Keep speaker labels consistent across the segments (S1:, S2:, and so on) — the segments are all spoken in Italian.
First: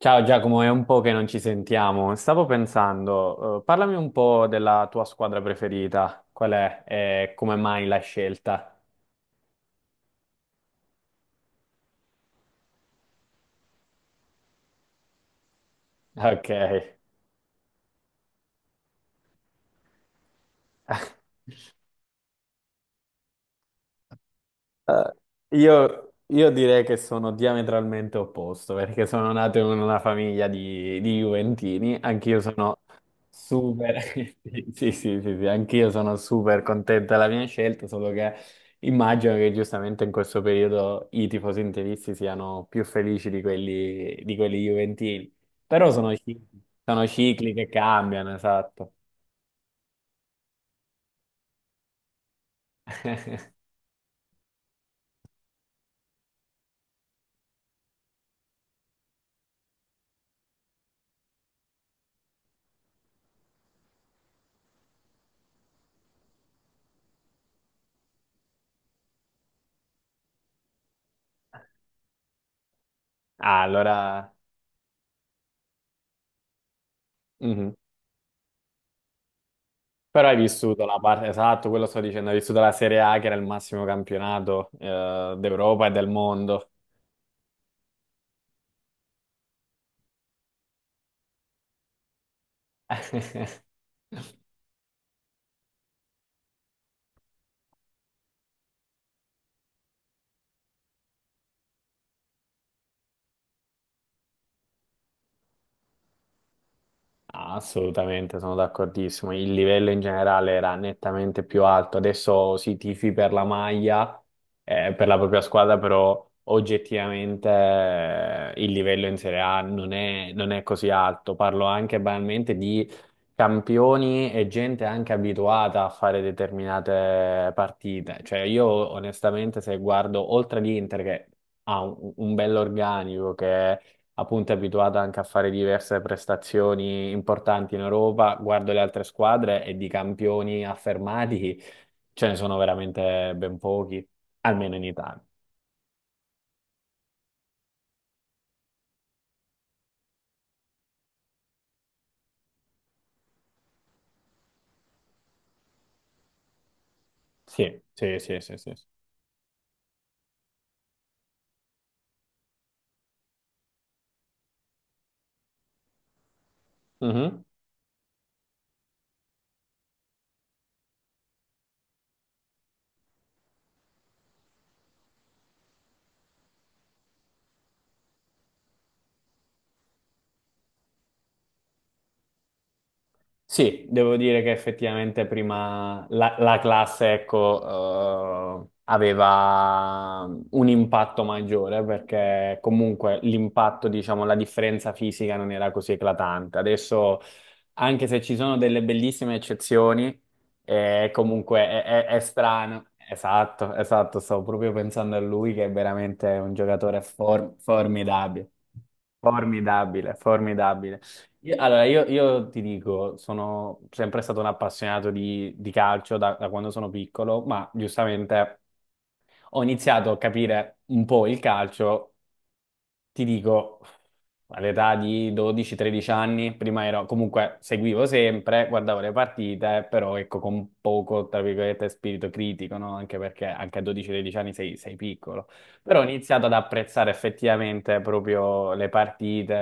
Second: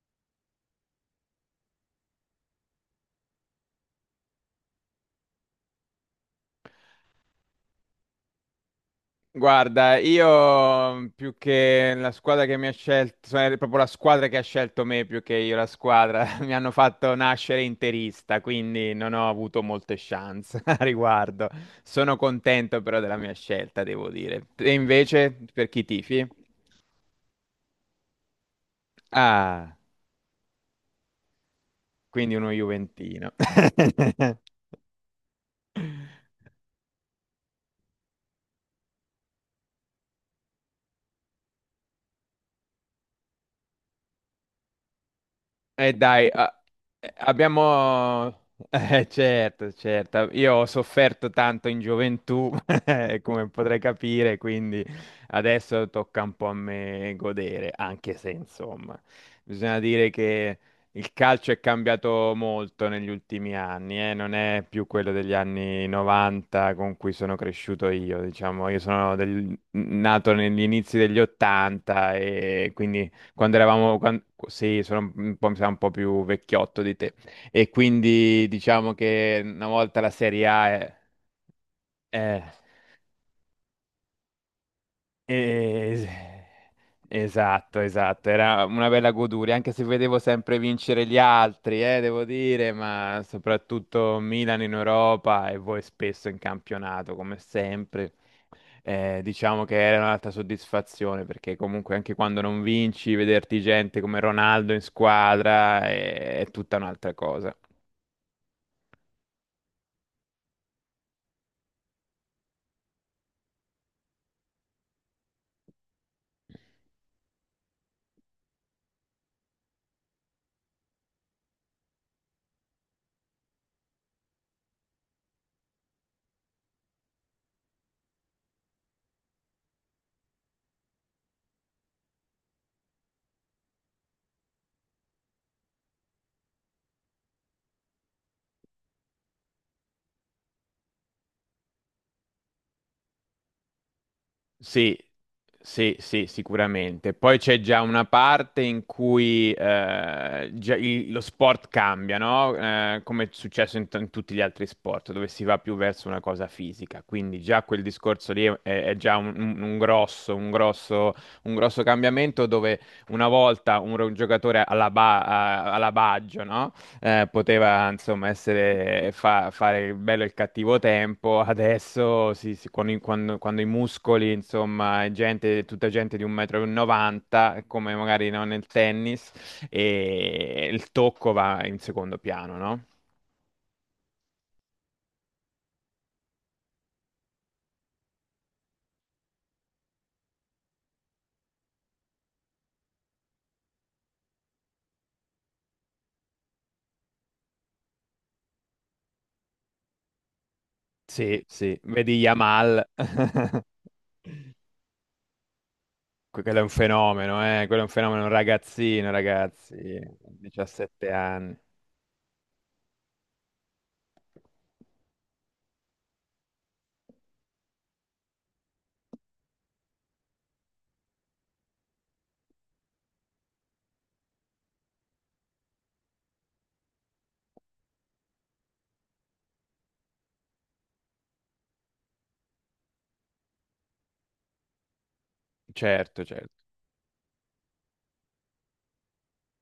S1: Ciao Giacomo, è un po' che non ci sentiamo. Stavo pensando, parlami un po' della tua squadra preferita. Qual è e come mai la scelta?
S2: Guarda, io più che la squadra che mi ha scelto, cioè, è proprio la squadra che ha scelto me più che io la squadra,
S1: Ok.
S2: mi hanno fatto nascere interista, quindi non ho avuto molte chance a riguardo. Sono contento però della mia scelta, devo dire. E invece,
S1: Eh,
S2: per chi
S1: io,
S2: tifi?
S1: io direi che sono diametralmente opposto perché sono nato in
S2: Ah,
S1: una famiglia di Juventini,
S2: quindi
S1: anch'io
S2: uno
S1: sono
S2: Juventino.
S1: super, sì, sì, sì, sì, anch'io sono super contento della mia scelta, solo che immagino che giustamente in questo periodo i tifosi interisti siano più felici di quelli Juventini, però
S2: Dai, a-
S1: sono cicli che cambiano,
S2: abbiamo...
S1: esatto.
S2: Certo, certo, io ho sofferto tanto in gioventù, come potrai capire, quindi adesso tocca un po' a me godere, anche se insomma, bisogna dire che il calcio è cambiato molto negli ultimi anni, non è più quello degli anni 90 con cui sono cresciuto io, diciamo, io sono nato negli inizi degli 80 e quindi quando
S1: Ah,
S2: eravamo,
S1: allora...
S2: sì, sono un po', mi sa un po' più vecchiotto di te. E
S1: Mhm.
S2: quindi diciamo che una volta la
S1: Però hai
S2: Serie A
S1: vissuto
S2: è...
S1: la parte, esatto, quello sto dicendo, hai
S2: eh,
S1: vissuto la Serie A che era il massimo campionato d'Europa e
S2: Es-
S1: del mondo.
S2: Esatto, esatto, era una bella goduria, anche se vedevo sempre vincere gli altri, devo dire, ma soprattutto Milan in Europa e voi spesso in campionato, come sempre. Diciamo che era un'altra soddisfazione, perché comunque anche quando non vinci, vederti gente come Ronaldo in squadra è tutta un'altra cosa.
S1: Assolutamente, sono d'accordissimo. Il livello in generale era nettamente più alto. Adesso si tifi per la maglia, per la propria squadra, però oggettivamente il livello in Serie A non è, non è così alto. Parlo anche banalmente di campioni e gente anche abituata a fare determinate partite. Cioè, io onestamente, se guardo oltre l'Inter, che ha un bell'organico, appunto è abituata anche a fare diverse prestazioni importanti in Europa, guardo le altre squadre e di campioni affermati ce ne sono veramente ben pochi, almeno in
S2: Sì,
S1: Italia.
S2: sì, sì, sicuramente. Poi c'è già una parte in cui già lo sport cambia, no? Come è successo in tutti gli altri sport, dove si va più verso una cosa fisica. Quindi già
S1: Sì,
S2: quel
S1: sì,
S2: discorso
S1: sì,
S2: lì
S1: sì, sì. Sì.
S2: è già un, un grosso, un grosso cambiamento dove una volta un, giocatore alla Baggio, no?
S1: Mhm.
S2: Poteva insomma fare il bello e il cattivo tempo, adesso con quando, quando i muscoli, insomma, è gente, tutta gente di 1,90 m, come magari no, nel tennis, e il tocco va in secondo piano, no?
S1: Sì, devo dire che effettivamente prima la, la classe, ecco, aveva un impatto maggiore perché comunque l'impatto, diciamo, la differenza fisica non era così eclatante. Adesso, anche se ci sono delle bellissime eccezioni,
S2: Sì,
S1: comunque
S2: sì,
S1: è,
S2: vedi
S1: è
S2: Yamal,
S1: strano. Esatto, esatto, stavo proprio pensando a lui che è veramente un
S2: quello è un
S1: giocatore
S2: fenomeno, quello è un fenomeno, un
S1: formidabile.
S2: ragazzino, ragazzi,
S1: Formidabile, formidabile.
S2: 17 anni,
S1: Allora, io ti dico, sono sempre stato un appassionato di calcio da, da quando sono piccolo, ma giustamente ho iniziato a capire un po' il calcio ti dico, all'età di 12-13 anni, prima ero, comunque seguivo sempre, guardavo le partite, però ecco con poco, tra virgolette, spirito critico, no? Anche perché anche a 12-13 anni sei, sei piccolo. Però ho
S2: certo,
S1: iniziato ad
S2: certo.
S1: apprezzare effettivamente proprio le partite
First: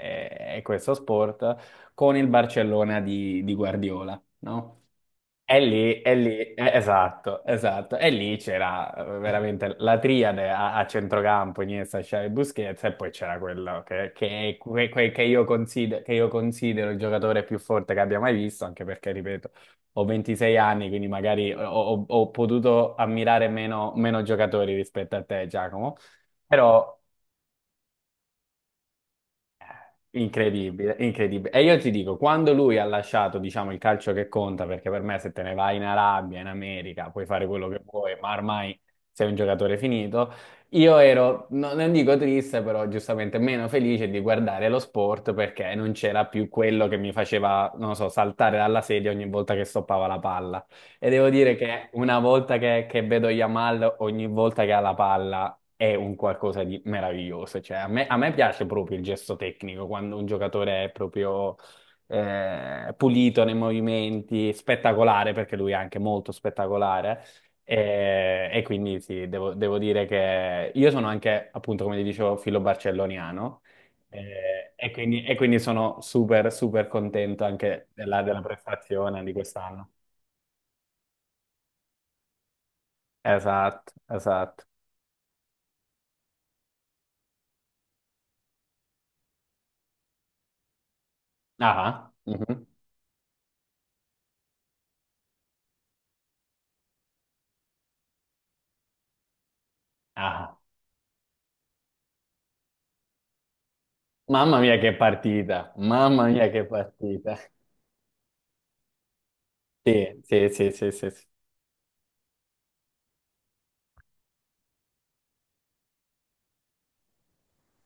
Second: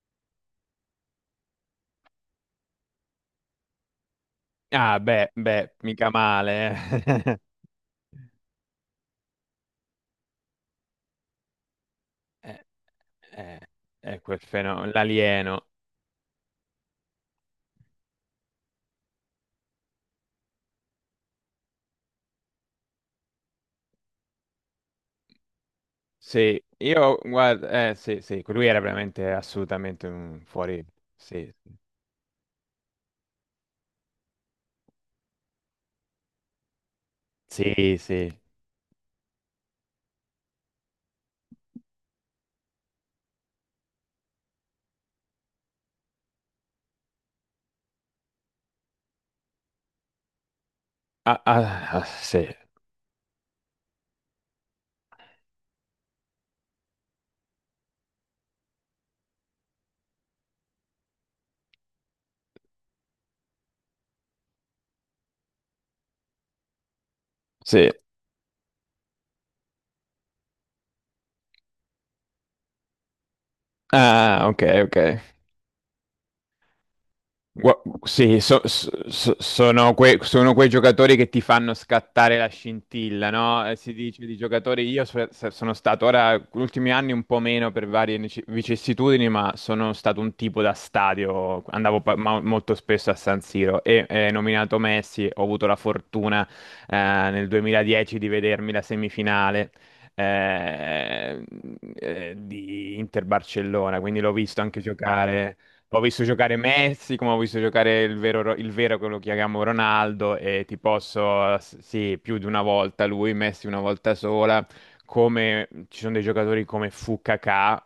S1: e questo sport con il Barcellona di Guardiola, no?
S2: Ah, beh, beh, mica
S1: E lì,
S2: male, eh.
S1: esatto, esatto. E lì c'era veramente la triade a, a centrocampo, Iniesta, Xavi e
S2: Eh,
S1: Busquets, e poi c'era
S2: eh,
S1: quello che,
S2: quel
S1: che è que-
S2: fenomeno,
S1: que- che io
S2: l'alieno.
S1: consider- che io considero il giocatore più forte che abbia mai visto, anche perché, ripeto, ho 26 anni, quindi magari ho potuto ammirare meno, meno giocatori rispetto a te, Giacomo.
S2: Sì,
S1: Però
S2: io guarda, sì, sì, lui era veramente assolutamente un fuori.
S1: incredibile, incredibile.
S2: Sì,
S1: E io ti dico, quando lui ha lasciato, diciamo, il calcio che conta, perché per me se te ne vai in Arabia, in America, puoi fare quello che
S2: sì,
S1: vuoi, ma
S2: sì.
S1: ormai sei un giocatore finito, io ero, non dico triste, però giustamente meno felice di guardare lo sport perché non c'era più quello che mi faceva, non lo so, saltare dalla sedia ogni volta che stoppava la palla. E devo
S2: Ah,
S1: dire che
S2: ah, ah,
S1: una
S2: sì,
S1: volta che vedo Yamal, ogni volta che ha la palla, è un qualcosa di meraviglioso. Cioè, a me piace proprio il gesto tecnico, quando un giocatore è proprio pulito nei movimenti, spettacolare, perché lui è anche molto spettacolare.
S2: sì.
S1: E quindi sì, devo, devo dire che io sono anche, appunto, come ti dicevo, filo barcelloniano.
S2: Ah, ok,
S1: eh, E,
S2: ok.
S1: quindi, e quindi sono super, super contento
S2: Gua-
S1: anche della,
S2: Sì,
S1: della prestazione di quest'anno.
S2: sono, sono quei giocatori che ti fanno scattare la scintilla, no?
S1: Esatto,
S2: Si dice di
S1: esatto.
S2: giocatori, io sono stato ora, negli ultimi anni un po' meno per varie vicissitudini, ma sono stato un tipo da stadio,
S1: Ah,
S2: andavo
S1: ah. Mhm.
S2: molto spesso a San Siro e nominato Messi, ho avuto la fortuna nel 2010 di vedermi la semifinale
S1: Ah. Ah.
S2: eh, di Inter-Barcellona, quindi l'ho
S1: Mamma
S2: visto
S1: mia
S2: anche
S1: che
S2: giocare.
S1: partita,
S2: Ho visto
S1: mamma mia
S2: giocare
S1: che
S2: Messi, come
S1: partita.
S2: ho visto giocare il vero, il vero che lo chiamiamo
S1: Sì,
S2: Ronaldo,
S1: sì,
S2: e
S1: sì,
S2: ti
S1: sì, sì, sì.
S2: posso, sì, più di una volta lui, Messi una volta sola, come ci sono dei giocatori come Fu Kakà,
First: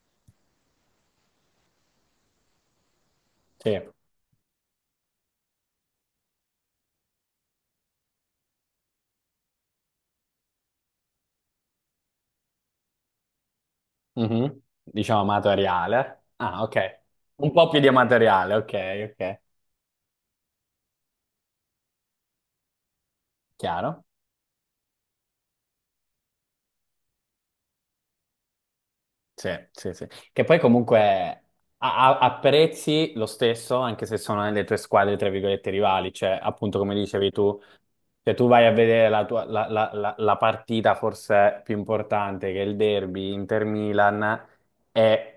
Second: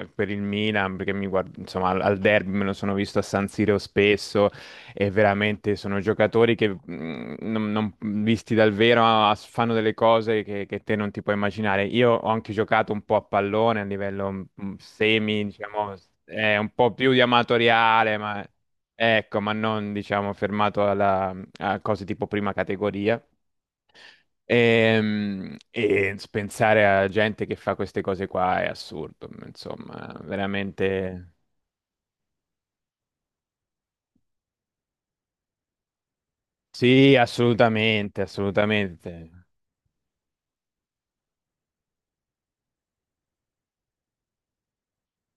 S2: per il Milan, perché mi guardo, insomma, al derby me lo sono visto a San Siro
S1: Sì.
S2: spesso, e veramente sono giocatori che visti dal vero ah, fanno delle cose che te non ti puoi immaginare. Io ho anche giocato un po' a pallone a livello
S1: Mhm. Diciamo
S2: semi, diciamo,
S1: amatoriale. Ah,
S2: un po'
S1: ok.
S2: più di
S1: Un po' più di
S2: amatoriale, ma
S1: amatoriale, ok, ok.
S2: ecco, ma non diciamo fermato a cose tipo prima categoria.
S1: Chiaro?
S2: E, pensare a gente che fa queste cose qua è assurdo,
S1: Sì, sì, sì.
S2: insomma,
S1: Che poi comunque
S2: veramente.
S1: apprezzi lo stesso, anche se sono nelle tue squadre, tra virgolette, rivali. Cioè, appunto, come
S2: Sì,
S1: dicevi tu,
S2: assolutamente,
S1: se tu vai a vedere la, tua,
S2: assolutamente.
S1: la partita forse più importante, che è il derby Inter-Milan, e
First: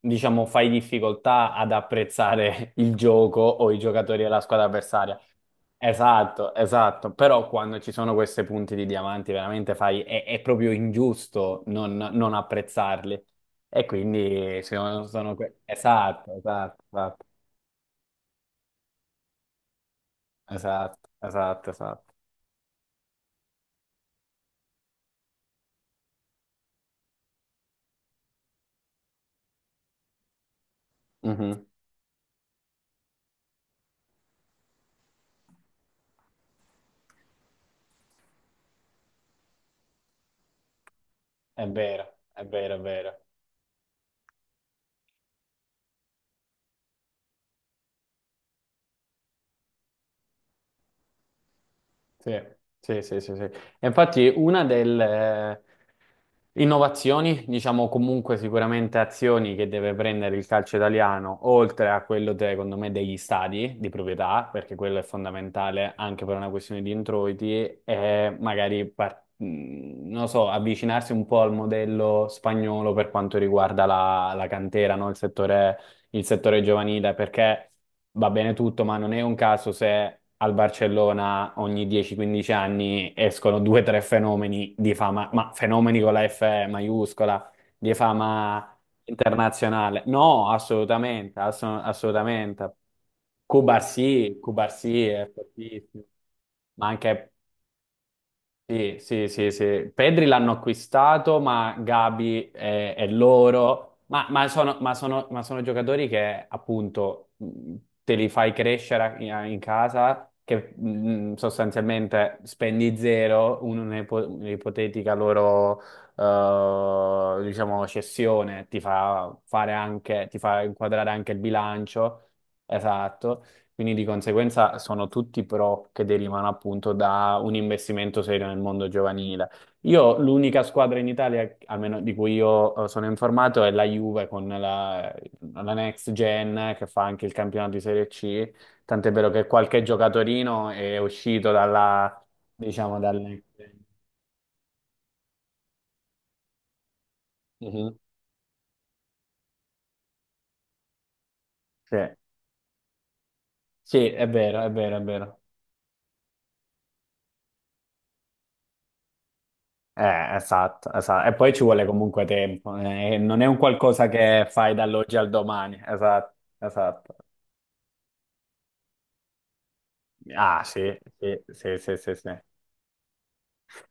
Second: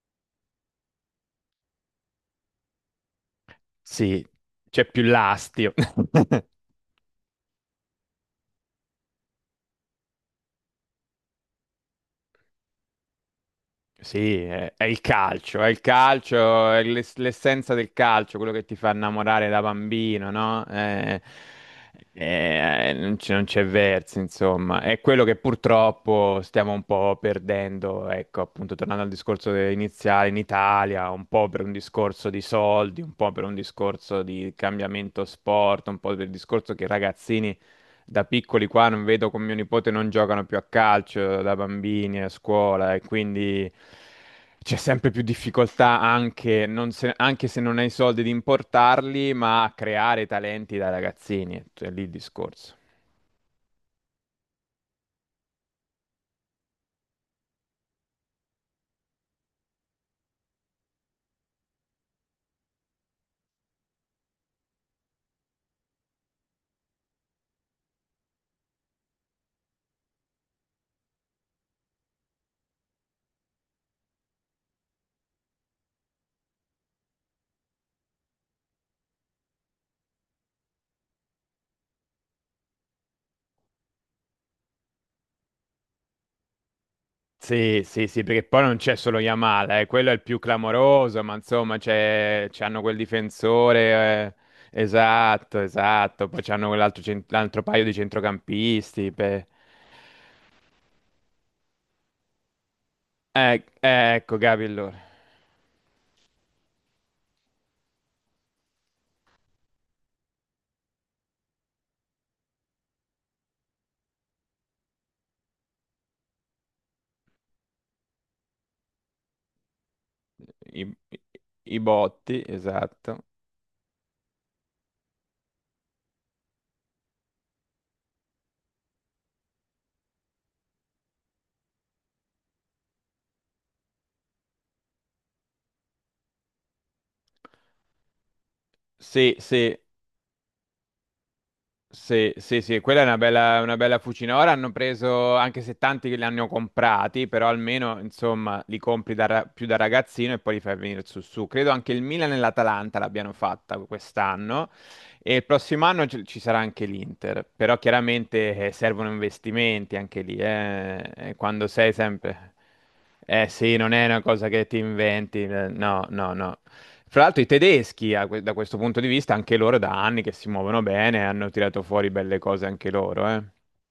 S1: diciamo fai difficoltà ad apprezzare il gioco o i giocatori
S2: Sì,
S1: della squadra
S2: c'è più
S1: avversaria.
S2: l'astio.
S1: Esatto, esatto, però quando ci sono questi punti di diamanti veramente fai, è proprio ingiusto non, non apprezzarli e
S2: Sì,
S1: quindi
S2: è il
S1: sono,
S2: calcio, è il
S1: esatto,
S2: calcio, è
S1: esatto, esatto,
S2: l'essenza del calcio, quello che ti fa innamorare da bambino, no?
S1: esatto, esatto, esatto.
S2: Non c'è non c'è verso, insomma. È quello che purtroppo stiamo un po' perdendo, ecco, appunto, tornando al discorso iniziale in Italia, un po' per
S1: Mhm.
S2: un discorso di soldi, un po' per un discorso di cambiamento sport, un po' per il discorso che i ragazzini da piccoli qua non vedo con mio nipote non giocano più a calcio da
S1: È vero,
S2: bambini a
S1: è vero, è
S2: scuola e
S1: vero.
S2: quindi c'è sempre più difficoltà anche, non se, anche se non hai i soldi di importarli, ma a creare talenti da ragazzini, è lì il
S1: Sì,
S2: discorso.
S1: sì, sì, sì, sì. E infatti una delle innovazioni, diciamo comunque sicuramente azioni che deve prendere il calcio italiano, oltre a quello, secondo me, degli stadi di proprietà, perché quello è fondamentale anche per una questione di introiti, è magari, non lo so, avvicinarsi un po' al modello spagnolo per quanto riguarda la, la cantera, no? Il settore giovanile, perché va bene tutto, ma non è un caso se al Barcellona ogni 10-15 anni escono due o tre fenomeni di fama, ma fenomeni con la F maiuscola,
S2: Sì,
S1: di
S2: sì, sì, perché poi
S1: fama
S2: non c'è solo Yamal,
S1: internazionale.
S2: quello è il più
S1: No,
S2: clamoroso, ma
S1: assolutamente,
S2: insomma c'è,
S1: assolutamente.
S2: c'hanno quel difensore,
S1: Cubarsì, Cubarsì è
S2: esatto,
S1: fortissimo,
S2: esatto, poi c'hanno
S1: ma
S2: quell'altro
S1: anche
S2: l'altro paio di
S1: sì,
S2: centrocampisti,
S1: sì,
S2: beh.
S1: sì, sì. Pedri l'hanno acquistato, ma Gabi è loro.
S2: Ecco,
S1: Ma
S2: Gavi,
S1: sono,
S2: allora.
S1: ma sono giocatori che appunto te li fai crescere in, in casa, che sostanzialmente spendi zero, un'ipotetica loro diciamo cessione ti fa fare anche, ti fa
S2: I,
S1: inquadrare anche il
S2: i
S1: bilancio.
S2: botti, esatto.
S1: Esatto. Quindi di conseguenza sono tutti pro che derivano appunto da un investimento serio nel mondo giovanile. Io l'unica squadra in Italia, almeno di cui io sono informato, è la Juve con la, la Next Gen che fa anche il campionato di Serie C. Tant'è vero
S2: Sì,
S1: che
S2: sì,
S1: qualche giocatorino è uscito dalla,
S2: sì, sì, sì,
S1: diciamo,
S2: quella è
S1: dal Next
S2: una
S1: Gen.
S2: bella fucina. Ora hanno preso, anche se tanti che li hanno comprati, però
S1: Mhm.
S2: almeno, insomma, li compri più da ragazzino e poi li fai venire su su. Credo anche
S1: Sì.
S2: il Milan e l'Atalanta l'abbiano fatta
S1: Sì, è vero, è
S2: quest'anno.
S1: vero, è
S2: E
S1: vero.
S2: il prossimo anno ci sarà anche l'Inter, però chiaramente servono investimenti anche lì,
S1: Esatto,
S2: eh.
S1: esatto. E
S2: E
S1: poi ci
S2: quando
S1: vuole
S2: sei
S1: comunque
S2: sempre...
S1: tempo, non è
S2: Eh
S1: un
S2: sì, non è
S1: qualcosa
S2: una
S1: che
S2: cosa che
S1: fai
S2: ti
S1: dall'oggi al
S2: inventi,
S1: domani,
S2: no,
S1: esatto,
S2: no, no.
S1: esatto.
S2: Fra l'altro i tedeschi, a da questo punto di vista, anche loro da anni che si
S1: Ah,
S2: muovono
S1: sì,
S2: bene,
S1: sì,
S2: hanno
S1: sì,
S2: tirato
S1: sì,
S2: fuori
S1: sì, sì.
S2: belle cose anche loro, eh.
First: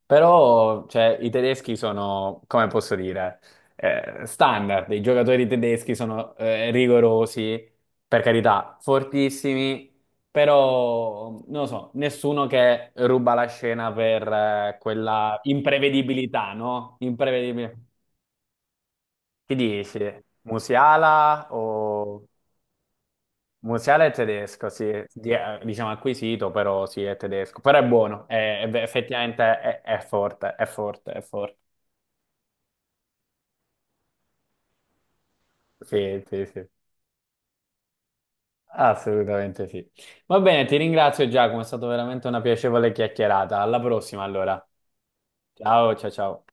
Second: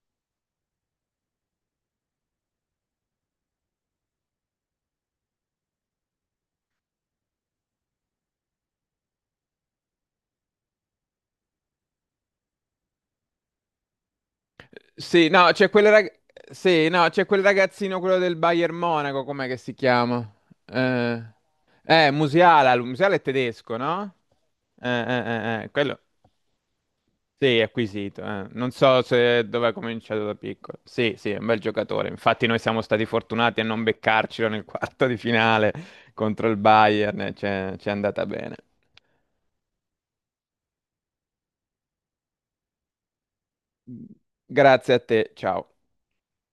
S1: Però, cioè, i tedeschi sono, come posso dire, standard, i giocatori tedeschi sono rigorosi, per carità, fortissimi, però, non lo so, nessuno che ruba la scena per
S2: Sì,
S1: quella
S2: no, c'è quel rag-
S1: imprevedibilità,
S2: sì,
S1: no?
S2: no, c'è quel
S1: Imprevedibilità.
S2: ragazzino, quello del Bayern Monaco, com'è
S1: Chi
S2: che si
S1: dici?
S2: chiama? Eh,
S1: Musiala o...
S2: Musiala, Musiala è tedesco,
S1: Musiala è
S2: no?
S1: tedesco, sì. Diciamo
S2: Quello,
S1: acquisito, però sì, è
S2: sì,
S1: tedesco.
S2: è
S1: Però è
S2: acquisito.
S1: buono,
S2: Eh. Non so
S1: effettivamente
S2: se dove ha
S1: è
S2: cominciato da
S1: forte, è
S2: piccolo.
S1: forte,
S2: Sì,
S1: è
S2: sì, è un
S1: forte.
S2: bel giocatore. Infatti noi siamo stati fortunati a non beccarcelo nel quarto di finale
S1: Sì, sì,
S2: contro il
S1: sì,
S2: Bayern, c'è ci è andata bene.
S1: assolutamente sì. Va bene, ti ringrazio Giacomo, è stata veramente una piacevole chiacchierata. Alla prossima allora.
S2: Grazie a te, ciao.
S1: Ciao, ciao, ciao.